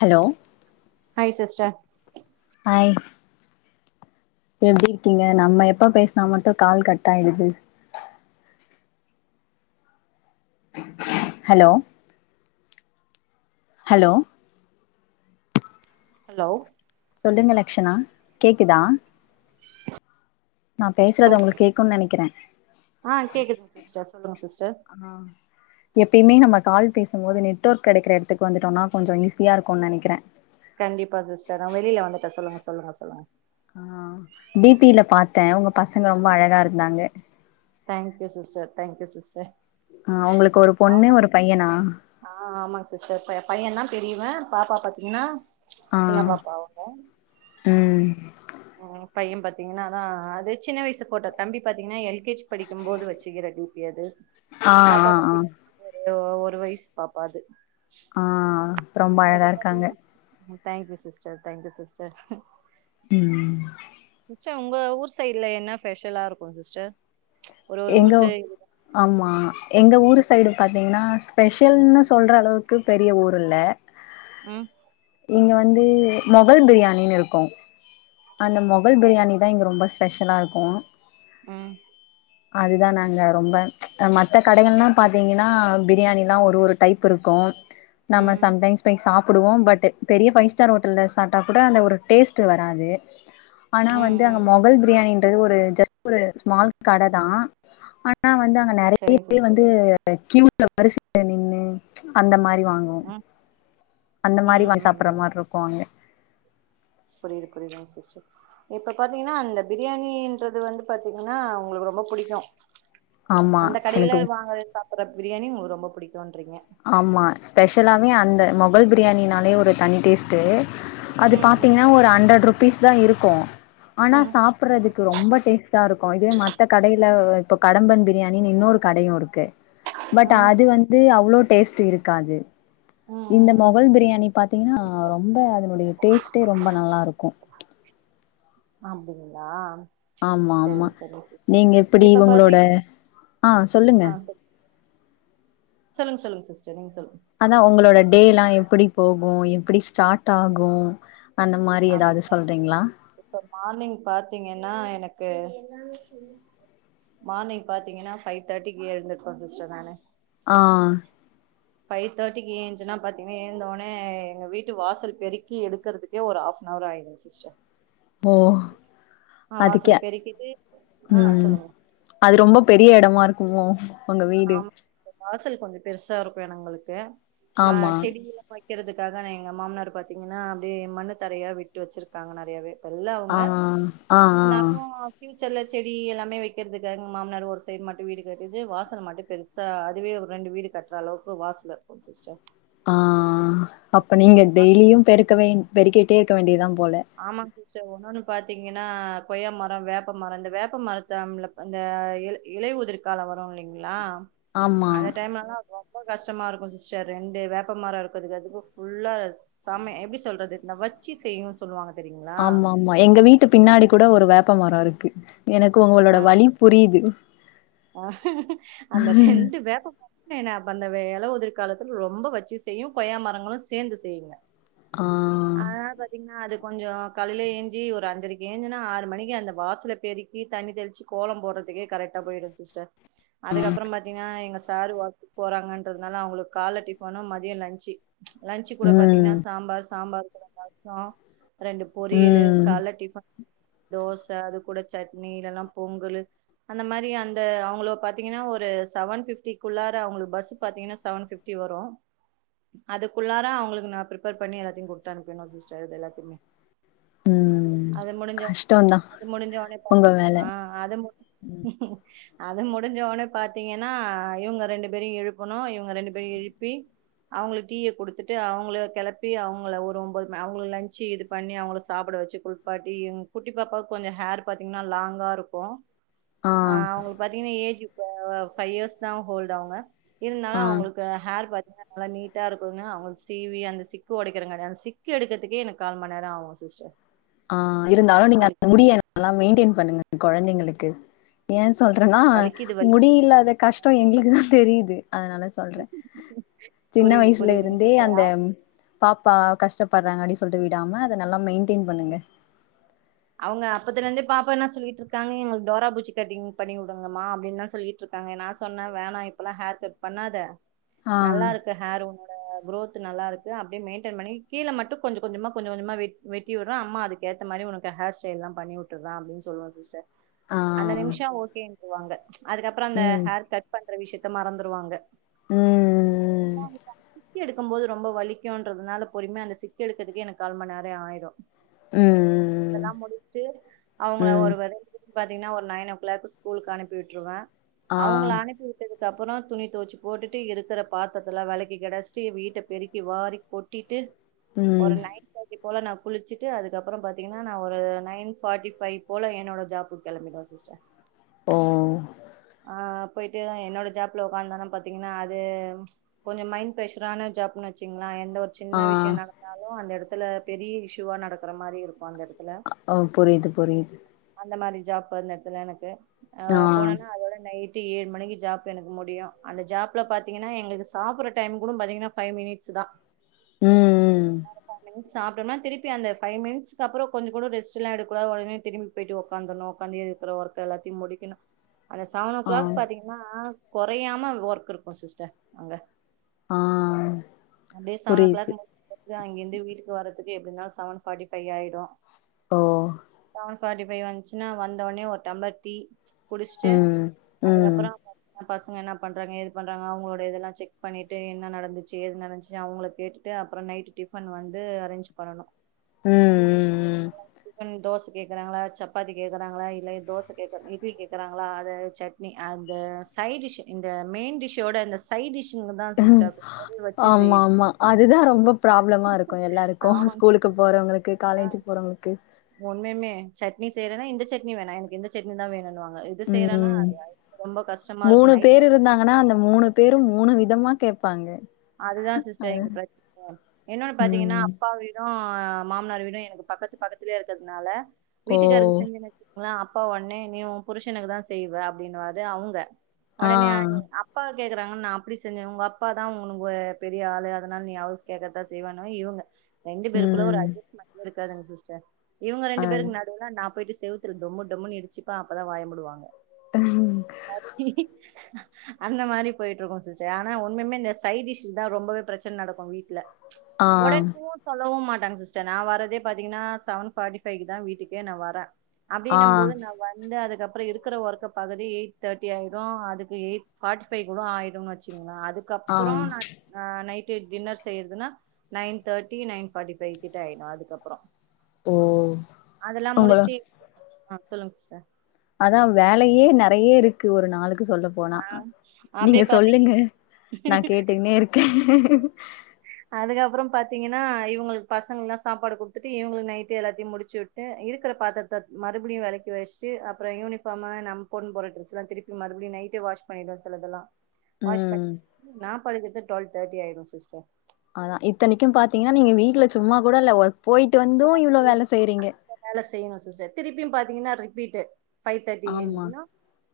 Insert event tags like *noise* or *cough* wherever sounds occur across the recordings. hello hi sister hi எப்டி இருக்கீங்க நம்ம எப்ப பேசினா மட்டும் கால் கட் ஆயிடுது ஹலோ ஹலோ ஹலோ சொல்லுங்க லக்ஷணா கேக்குதா நான் ஹலோ பேசுறது உங்களுக்கு கேக்கும் நெனைக்கிறேன் ஆ கேக்குதுங்க சிஸ்டர் சொல்லுங்க சிஸ்டர் ஆ எப்பயுமே நம்ம கால் பேச ம் போது நெட்வொர்க் கெடைக்குற எடத்துக்கு வந்துடொன்னா கொஞ்ச ஈஸியா இருக்குனு நெனைக்கிறேன் கண்டிப்பா சிஸ்டர் நா வெளியில வந்துட்டே சொல்லுங்க-சொல்லுங்க-சொல்லுங்க ஆஹ் டிபில பார்த்தே உங்க பசங்க ரொம்ப அழகா இருந்தாங்க தேங்க்யூ சிஸ்டர் தேங்க்யூ சிஸ்டர் ஆஹ் உங்களுக்கு ஒரு பொண்ணு ஒரு பையனா ஆஹ் ஆமாங்க சிஸ்டர் பையன் தா பெரியவே பாப்பா பாத்தீங்கன்னா சின்ன ஆஹ் பாப்பா அவங்க உம் பையன் பாத்தீங்கன்னா அதா அது சின்ன வயசு போட்டோ தம்பி பாத்தீங்கன்னா எல் கே ஜி படிக்குமோது வெச்சுக்குற டிபி அது ஆஹ் பாப்பா ஆஹ் ஆஹ் பாத்தீங் ஒரு வயிசு பாப்பா அது ஆஹ் ரொம்ப இப்ப அழகாயிருக்காங்க பாத்தீங்கன்னா தேங்க்யூ சிஸ்டர் தேங்க்யூ சிஸ்டர் உம் சிஸ்டர் உங்க ஊர் சைட்ல என்ன ஸ்பெஷலாயிருக்கோ சிஸ்டர் ஒரு ஒரு எங்க ஊருக்கு ஆமா எங்க ஊரு சைடு பாத்தீங்கன்னா ஸ்பெஷல்னு சொல்ற அளவுக்கு பெரிய ஊர்யில்ல உம் இங்க வந்து மொகல் பிரியாணினுயிருக்கோ அந்த மொகல் பிரியாணிதா இங்க ரொம்ப ஸ்பெஷலாயிருக்கோ உம் அதுதா நாங்க ரொம்ப மத்த கடைகள்லா பார்த்தீங்கன்னா பிரியாணிலா ஒரு ஒரு டைப்யிருக்கோ நம்ம ம் சம்டைம்ஸ் போய் சாப் புடுவோ பட் பெரிய ஃபைவ் ஸ்டார் ஹோட்டல்ல சாப்டா கூட அந்த ஒரு டேஸ்ட் வராது ஆனா ம் வந்து அங்க ம் மொகல் பிரியாணி ஒரு ஜஸ்ட் ஒரு ஸ்மால் கடதா ஆனா ஆனா வந்து அங்க நெறைய சரிங்க பேர் சிஸ்டர் வந்து கியூல வரிசைல நின்னு அந்த மாதிரி வாங்குவோ ம் அந்த ம் மாதிரி ம் சாப்பிடுறா ம் மாதிரியிருக்கோ அங்க புரியுது புரியுதுங்க சிஸ்டர் இப்ப பாத்தீங்கன்னா அந்த பிரியாணின்றது வந்து பாத்தீங்கன்னா உங்களுக்கு ரொம்ப புடிக்கோ ஆமா எனக்கு டுற பிரியாணி உங்களுக்கு ரொம்ப புடிக்கோ ஆமா ஸ்பெஷல்லாவே அந்த மொகல் பிரியாணினாலே ஒரு தனி டேஸ்ட்டு அது ம் ம் பாத்தீங்கன்னா ஒரு ஹண்ரெட் ருப் பீஸ்தா இருக்கோ ஆனா ம் சாப்பிடுறதுக்கு ரொம்ப டேஸ்ட்டாயிருக்கோ இதுவே மத்த கடை ல இப்போ கடம்பன் பிரியாணின்னு இன்னோரு கடையோயிருக்கு ம் பட் ம் அது வந்து அவ்ளோ டேஸ்ட்யிருக்காது ம் இந்த ம் மொகல் பிரியாணி பாத்தீங்கன்னா ரொம்ப அதனுடைய டேஸ்ட்டே ரொம்ப நல்லாயிருக்கோ அப்டிங்களா ஆமா ஆமா சரிங்க சரிங்க சிஸ்டர் நீங்க எப்டி இப்ப உங்களோட பாத்தீங்கன் ஆஹ் சொல்லுங்க ஆ சொல் சொல்லுங்க சொல்லுங்க சிஸ்டர் நீங்க சொல்லுங்க அதா உங்களோட டேலா எப்டி போகோ எப்டி ஸ்டார்ட் ஆகோ அப்டிங்களா டீச்சர் இப்ப மார்னிங் பாத்தீங்கன்னா எனக்கு எனக்கு மார்னிங் பாத்தீங்கன்னா ஃபைவ் தேர்ட்டிக்கு எழுந்திருப்பே சிஸ்டர் நானு ஆஹ் ஃபைவ் தேர்ட்டிக்கு ஏஞ்சன்னா பாத்தீங்கன்னா எழுந்தோனே எங்க வீட்டு வாசல் பெருக்கி எடுக்குறதுக்கே ஒரு ஆஃப் ணார் ஆயிடோங்க சிச்டர் ஓ வாசல அதுக்கே பெருக்கிட்டு ஆ உம் சொல்லுங்க அது ரொம்ப பெரியயெடமாயிருக்கோ *unintelligible* உங்க வீடு ஆமா வாசல் கொஞ்சோ பெருசாயிருக்கோ எங்களுக்கு மா ஆமா செடி *unintelligible* வெக்குறதுக்காக நா எங்க மாமனார் பார்த்தீங்கன்னா அப்டியே மண்ணு தரையா விட்டு வெச்சிருக்காங்க நெறையவே ஆஹ் ஆஹ் ஆஹ்ஹா ப்யூச்சர்ல செடி எல்லாமே வெக்குறதுக்கு எங்க மாமனார் ஒரு சைடு மட்டோ வீடு கட்டுது வாசல் மட்டோ பெருசா அதுவே ஒரு ரெண்டு வீடு கட்டுற அளவுக்கு வாசலிருக்கோ சிஸ்டர் ஆஹ் அப்ப அதுவே நீங்க டெய்லியோ பெருக்க வேண் பெறிக்கேட்டேயிருக்க வேண்டியதா போல ஆமா சிஸ்டர் ஒன்னோன்னு பாத்தீங்கன்னா கொய்யா மரோ வேப்பமரோ இந்த வேப்பமரத்த இந்த இலை உதிர்காலோ வரோயில்லைங்களா ஆமா அந்த டைம்லலா ரொம்ப கஷ்டமாயிருக்கோ சிஸ்டர் ரெண்டு வேப்பமரோ இருக்குறதுக்கு அதுக்கோ புல்லா சாம எப்டி சொல்றது இந்த வெச்சு செய்யோ சொல்லுவாங்க ஆமா ஆமா எங்க வீட்டு பின்னாடி கூட ஒரு வேப்ப ப்ப மரோயிருக்கு எனக்கு உங்களோட வலி புரியுது ஆஹஹ அந்த ரெண்டு வேப்பமரோமே அப்ப அந்த எலயுதிர் காலத்துல ரொம்ப வெச்சு செய்யோ கொய்யா மரங்களோ சேர்ந்து செய்யுங்க ஆ அதனால பாத்தீங்கன்னா அது கொஞ்சோ காலையில ஏஞ்சி ஒரு அஞ்சரைக்கு ஏஞ்சன்னா ஆறு மணிக்கு அந்த வாசல்ல பெருக்கி தண்ணி தெளிச்சு கோலோ போடுறதுக்கே கரெக்டா போயிடோ சிஸ்டர் அதுக்கப்புறோ பாத்தீங்கன்னா எங்க சாரு ஒர்க்கு போறாங்கன்றதுனால அவங்களுக்கு கால டிபனும் மதியம் லன்்சு லஞ்ச்கூட பாத்தீங்கன்னா ம் சாம்பார் சாம்பார் கூட ரசம் ரெண்டு பொரியல் ம் கால டிஃபன் தோசை அது கூட சட்னி இல்லானா பொங்கலு அந்த மாதிரி அந்த அவங்களும் பாத்தீங்கன்னா ஒரு செவன் பிப்டிக்குள்ளார அவங்களுக்கு பஸ்ஸு பாத்தீங்கன்னா செவன் பிப்டி வரும் அதுக்குள்ளார அவங்களுக்கு நான் பிரேபர்ப்பண்ணி எல்லாத் குடுத்து அனுப்பினோம் சிஸ்டர் இது எல்லாத்தையுமே ம் அது முடிஞ்சோ கஷ்டோந்தா அது முடிஞ்சொடனே உங்க வேல ஆஹ் அது முடிஞ் அது முடிஞ்சொடனே பார்த்தீங்கன்னா இவங்க ரெண்டு பேரையும் எழுப்பணும் இவங்க ரெண்டு பேரையும் எழுப்பி அவங்களுக்கு டீயை கொடுத்துட்டு அவங்கள கிளப்பி அவங்க ங்கள ஒரு ஒன்பது மணி அவங்க லஞ்ச்சு இது பண்ணி அவங்க சாப்பிட வச்சு குளிப்பாட்டி எங் குட்டி பாப்பாவுக்கு கொஞ்சம் ஹேர் பாத்தீங்கன்னா லாங்கா இருக்கும் ஆ ஆஹ் அவங்களுக்கு பாத்தீங்கன்னா ஏஜ் பஃபைவ் இயர்ஸ் தான் ஹோல்ட் ஆங்க ஆ இருந்தாலும் அவங்களுக்கு ஹேர் பாத்த நல்லா நீட்டா இருக்குதுன்னு அவங்க சீவி அந்த சிக்கு உடை யேதும்கிடையாது சிக்கு எடுக்கத்துக்கே எனக்கு கால் மநேரம் ஆகும் சிஸ்டர் ஆஹ் இருந்தாலும் நீங்க அந்த வலிக்கு முடியல்லாம் மெயின்டன் பண்ணுங்க குழந்தைங்களுக்கு ஏன் சொல்றேன்னா வலிக்குது வலிக்குது முடியில்லாத கஷ்டம் எங்களுக்குதான் தெரியுது அதனால சொல்றேன் சின்ன புரியுது வயசுல புரியுதுங்க இருந்தே சிஸ்டர் அந்த பாப்பா கஷ்டப்படுறாங்க அப்படி சொல்லிட்டு விடாம அத நல்லா மெயின்டைன் பண்ணுங்க அவங்க அப்பத்துல இருந்தே பாப்பா என்ன சொல்லிட்டு இருக்காங்க டோரா புஜ்ஜி கட்டிங் பண்ணி விடுங்கம்மா அப்படின்னுதான் சொல்லிட்டு இருக்காங்க நான் சொன்னேன் வேணா இப்பல்லாம் ஹேர் கட் பண்ணாத ஆ நல்லா இருக்கு ஹேருூ ஹ குரோத் நல்லா இருக்கு அப்டியே மெயின்டென் பண்ணி கீழ மட்டும் கொஞ்ச கொஞ்சமா கொஞ்ச கொஞ்சமா வெட் வெட்டி விடுற அம்மா அதுக்கு ஏத்த மாரி உனக்கு ஹேர்ஸ்டைல்ல்லாம் பண்ணி விட்டுருறானு அப்டினு சொல்லுவன் சிஸ்டர் ஆ அந்த நிமிஷம் ஓகே போவாங்க அதுக்கப்புறம் அந்த ம் ஹேர் கட் பண்ண விஷயத்த மறந்துடுவாங்க ம் ம் வாப்ப சிக்கி எடுக்கும்போது ரொம்ப வலிக்குன்றதுனால பொறுமமை அந்த சிக்க எடுக்குறதுக்கே எனக்கு கால்மணி நேரியம் ஆயிடும் ம் ம் இதெல்லாம் முடிட்டு ம் அவங்கள ம் ஒரு வலியா பாத்தீங்கன்னா ஒரு நைன் ஓக் ளாக் ஸ்கூலுக்கு அனுப்பிட்டுருவேன் ஆ அவங்க அனுப்பி விட்ட அதுக்கப்புறம் துணி துவச்சு போட்டுட்டு இருக்கிற பாத்திரத்துல விளக்கி கிடா ச்சிட்டு வீட்டை பெருக்கி வாரி கொட்டிட்டு ஒரு ம் நயன்தாட்டி போல நான் குளிச்சுட்டு அதுக்கப்புறம் ப பாதிங்கன நான் ஒரு நைன் பார்டிைவ் போல என்னோட ஜாபக்கு கிளம்பிடுவேன் சிஸ்டர் ஓஓஓ ஆ போயிட்டு என்னோட ஜாப்ல உக்காந்தானா பாத்தீங்கன்னா அது கொஞ்சம் மைண்ட் ஃப்ரெஷரான ஜாப்ன்னு வச்சுங்களன் எந்த ஒரு ஆ சின்ன விஷயம் நடந்தாலும் அந்த இடத்து இடத்துல பெரிய இஷூுவா நடக்குற மாதிரி இருக்கும் ஓ புரியுது புரியுது அந்த மாரி ஜாப் இடத்துல எனக்கு ஆ ஆஹ் போன நைட் ஏழு மணிக்கு ஜாப் எனக்கு முடியும் அந்த ஜாப்ல பாத்தீங்கன்னா எங்களுக்கு சாப்பிடுற டைம் கூட பாத்தீங்கன்னா பபைவ் மினிட்ஸ் தான் உம் உம் சாப்பிட்டோம்ன திருப்பி அந்த பைவ் மினிட்்கு அப்புறம் கொஞ்சம் கூட ரெஸ்ட்லாம் எடுக்ககூடாது திரும்பி போயிட்டு உட்காந்துண உட்க்காந்து இருக்கிற ஒர்க் எல்லாத்தையும் முடிக்கணும் அந்த செவன் ஓ ஆ கிளாக் பாத்தீங்கன்னா குறையாம ஒர்க் இருக்கும் சிஸ்டர் அங்க ஆ அ செவன் ஓ புரியுது க்ளாக் அங்கிருந்து வீட்டுக்கு வரதுக்கு எப்படிின்னால செவன்ஃபார்ட்டி பபைவ் ஆயிடும் ஓ செவன்ஃபார்ட்டி வந்துச்சுன்னா வந்தனே ஒரு டம்ளர் டீ குடிச்சுட்டு உம் உம் அதுக்கப்புறம் பாத்தீங்கன்னா பசங்க என்ன பண்றாங்க எது பண்றாங்க அவங்களோட இதெல்லாம் செக் பண்ணிட்டு என்ன நடந்துச்சு எது நடந்துச்சு அவங்கள கேட்டுட்டு அப்புறம் நைட் டிஃபன் வந்து அரேஞ்ச் பண்ணணும் ம் ம் தோசை கேக்குறாங்களாப் சப்பாதி கேக்குறாங்களா இல்ல தோசை கேக்குற இட்லி கேக்குறாங்க அதது சட்னி அந்த சைட் டிஷ் இந்த மெயின் டிஷ்ோட இந்த சைட் டிஷ் ஆமா ஆமா அதுதான் ரொம்ப ப்ராப்ளமா இருக்கும் எல்லாருக்கும் ஆமாங்க ஸ்கூலுக்கு போறவங்களுக்கு காலேஜுக்கு போறவங்களுக்கு உ ண்ுமே சட்னி செய்றேன இந்த சட்னி வேணாம் எனக்கு இந்த சட்னி தான் வேணும்னுுவாங்க உம் மூணு இருக்கும் நைட் பேரு இருந்தாங்கன்னா அந்த மூணு பேரும் மூணு விதமா கேட்பாங்க அதுதான் சிஸ்டர் இங்க பிரச்சனை என்ன்னொன்னு பாத்தீங்கன்னா ம் அப்பா வீட ஆஹ மாமனார் வீடும்ும் எனக்கு பக்கத்து பக்கத்திலயே இருக்கிறதுனால ஓ வீட்டுக்காருக்கு செஞ்சு நைச்சலாம் அப்பா உடனே நீ புருஷனுக்கு தான் செய்வ அப்படின்னுுவது அவங்க ஆ உடனே அப்பா கேக்குறாங்க நான் அப்படி செஞ்சேனா உங்க அப்பா தான் உங்க உனக்கு பெரிய ஆளு அதனால நீ அவரு கேட்கிறதா செய்வானும் இவங்க ரெண்டு பேருக்குள்ள ஒரு ம் அஜஸ்க்கு இருக்காதூங்க சிஸ்டர் இவங்க அ ரெண்டு பேருக்கு நடடுவுனா நா போயிட்டு செவுத்துல டொம்மு டொம்முனு இடிச்சுப்ப அப்பதான் வாயம் மூடுவாங்க அக்க *unintelligible* அந்த மாதிரி போயிட்டு இருக்கும் சிச்ச ஆனா உண்மே சைடிஷ் தான் ரொம்பவே பிரச்சனை நடக்கும் வீட்டுல ஆ உடம்பவும் சொல்லவும் மாட்ட சி்ஸ்டர் நான் வரதே பாத்தீங்கன்னா செவன் ஃபார்டி ஃபை தான் வீட்டுே நான் வரேன் ஆ அப்டின்னும் போது நான் வந்து அதுக்கு அப்புற இருக்கிற ஒர்க பகுதி எய் தேர்டி ஆயிடும் அதுக்கு எய்ட் ஃபாட்டி ஃபை கூட ஆயிடும்னு வச்சிக்கொங்களேன் அதுக்கப் ஆ அப்புறம் நா ஹ நைட் டின்னர் செய்யறதுன்னா nine thirty nine forty five கிட்ட ஆயிடும் அதுக்கப்புறம் ஓ உங்கள ஆஹ் சொல்லுங்க சிஸ்டர் அதான் வேலயே நறைய இருக்கு ஒரு நாளுக்கு சொல்ல போனா ஆ நீங்க அப்டியே சொல்லுங்க பாத்தீங்க நான் கேட்டுங்கன்னே இருக்கேன் அதுக்கப்புறம் பார்த்திங்கன்னா இங்களுக்கு பசங்கள்லாம் சாப்பாடு குடுத்துட்டு இவங்களுக்கு நைட்டு எல்லாத்தையும் முடிச்சு விட்டு இருக்கிற பாத்திரத்தை மறுபடியும் வெளக்கி வச்ட்டு அப்புறம் யூனிஃபார்மு நம் போட்டனு போற ட்ரஸ்லாம் திருப்பி மறுபடியும் நைட்டே வாஷ் பண்ணிடுவோம் சிலதெல்லாம் வாஷ் ம் ப படுகது டுவல்வ தே்டி ஆயிடும் சிஸ்டர் அதான் இத்தனைக்கும் பாத்தீங்கன்னா நீங்க வீட்டுல சும்மா கூட இல்ல ஒ போயிட்டு வந்தும் இவ்வளோ வேலை செய்யறீங்க வேல செய்யணும் திருப்பியும் பாத்தீங்கன்னா ரிப்பீட் ஃபைவ் தேர்டி ஆமா எஞ்சிகனும்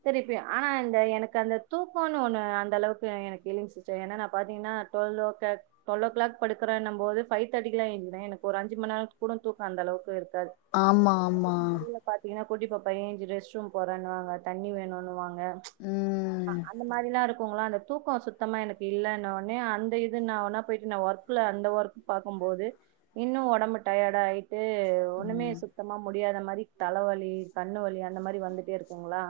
திருப்பி ஆனா இந்த எனக்கு அந்த தூக்கம்னு ஒன்று அந்தளவுக்கு எனக்கில்லிங்க சிஸ்டர் ஏன்னா ந ப பாத்தீங்கன்னா டுவெல்வ ஓ கள டுவெல்வ ஓ கிள் படுக்கேன் நும் போது ஃபைவ் தர்டி லாம் எஞ்சிருேன் எனக்கு ஒரு அ்சு மணி நாள்க்கு கூட தூக்கம் அந்தளவுக்கு ஆமா ஆமா குட்டி பாப்பா ஏஞ்சி ரெஸ் ரூம் போறன்னுவாங்க தண்ணி வேணும்னு வாங்க ம் அந்த மாதிரல்லாம் இருக்கும் அந்த தூக்கம் சுத்தமா எனக்கு இல்ல அந்த இ ந போ ஒர்கல அந்த ஒர்க் பார்க்கும் போது இன்னும் உடம்புட்ட டயர்ட -ஆயி் ட்டு ஒண்ணுமே ம் சுத்தமா முடி முடியாத மாரி தலவலி கண்ணு வலி அந்த மாரி வந்துட்டே இருக்குங்களா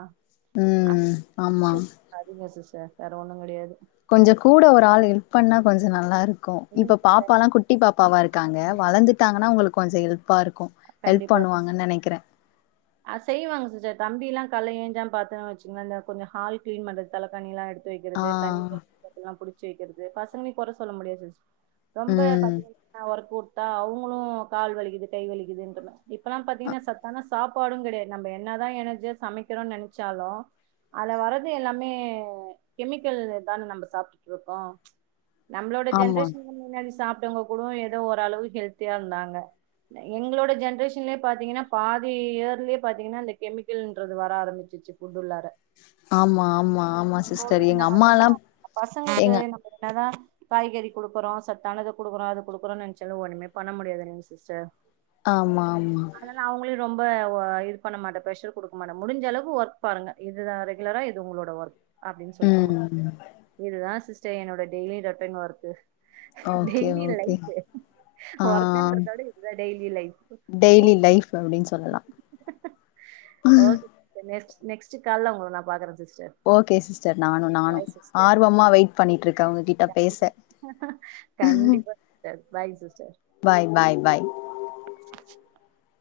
ம் ஆமா *unintelligible* வே வேற ஒண்ணும் கிடயாது கொஞ்சம் கூட ஒரு ஆள் ஹெல்ப் பண்ணா கொஞ்சம் நல்லா இருக் இப்ப பாப்பல்லாம் குட்டி பாப்பாவா இருக்காங்க வளர்ந்துட்டாங்கன்னா உங்களுக்கு கொஞ்ச இல் ப்பா இருக்கும் ஹெல்ப் பண்ணுவாங்கன்னு நினைக்கிறேன் அ செய்வாங்க சார் தம்பி எல்லாம் கலை ஏஞ்சா ப பாரத்துன்னு வச்சங்கன்னா இந்தஞ்சம் ஹால் கிளீன் பண்றது தலைக்கானி எல்லாம் எடு ஆ வைக்கிறது தண்ணில்லாம் *unintelligible* பிடிச்ச வக்கிறது பசங்கலி கொற சொல்ல முடியாது ரொம்ப ம் பத்தா ஒரு கூ அவங்களும் கால் வலிக்குது கை வலிக்குது இ தன்னா இப்பெல்லாம் பாத்தீங்கன்னா சத்தான சாப்பாடும் கிடையாது நம்ம என்னதான் எனர்ஜியா சமைக்கிறோம்னு நினைச்சாலும் அல வர்றது எல்லாமே கெமிக்கல் தானே நம்ம சாப்பிட்டுட்டு இருக்கோம் நம்மளோட ஆமா ஜென்ரேஷன் முன்னாடி சாப்ப வங்க கூட ஏதோ ஓரளவுக்கு ஹெல்த்தியா இருந்தாங்க எங்களோட ஜென்ரேஷன்ல பாத்தீங்கன்னா பாதி இயர்லயே பாத்தீங்கன்னா அந்த கெமிக்கல்ன்ற வர ஆரம்பிச்சுச்சு அப்ப ஆமா ஆமா ஆமா போது சிஸ்டர் என்ன எங்க அம்மாலா ஆகுதுன்னா பசங்களுக்கு எங்க நம்ம என்னதான் காய்கறி குடுக்குறோம் சத்தானத குடுக்குறோம் அது குடுக்குறோம்னு நினைச்சாலும் ஒண்ணுமே பண்ண முடியாது இல்லைங்கசிஸ்டர் ஆமா -ஆமா ரொம்ப இது பண்ண மாட்டேன் பிரஷர் கொடுக்க மாட்டே முடிஞ்சளவு ஒர்க் பாருங்க இதுதான் ரெகுலரா இது உங்களோட ஒர்க் அப்படின்னு சொல்லிட்டு முடி ம் இதுதான் ச என்னோட daily routine work okay daily okay life ஆ ஒர்க்ன்றதோட இதுதான் இரு டெய்லி லைஃப் அப்படின்னு சொல்லலாம் ஓகே சிஸ்டர் நெக்ஸ்ட் நெக்ஸ்ட் கால உங்க ந பாக்குறு ஓகே சிஸ்டர் நானும்- நானும் சிஸ்டர் ஆர்வமா வெயிட் பண்ணிட்டு இருக்கேன் உங்க கிட்ட பேச கண்டிப்பா sister bye sister bye -bye- பாய் *inaudible*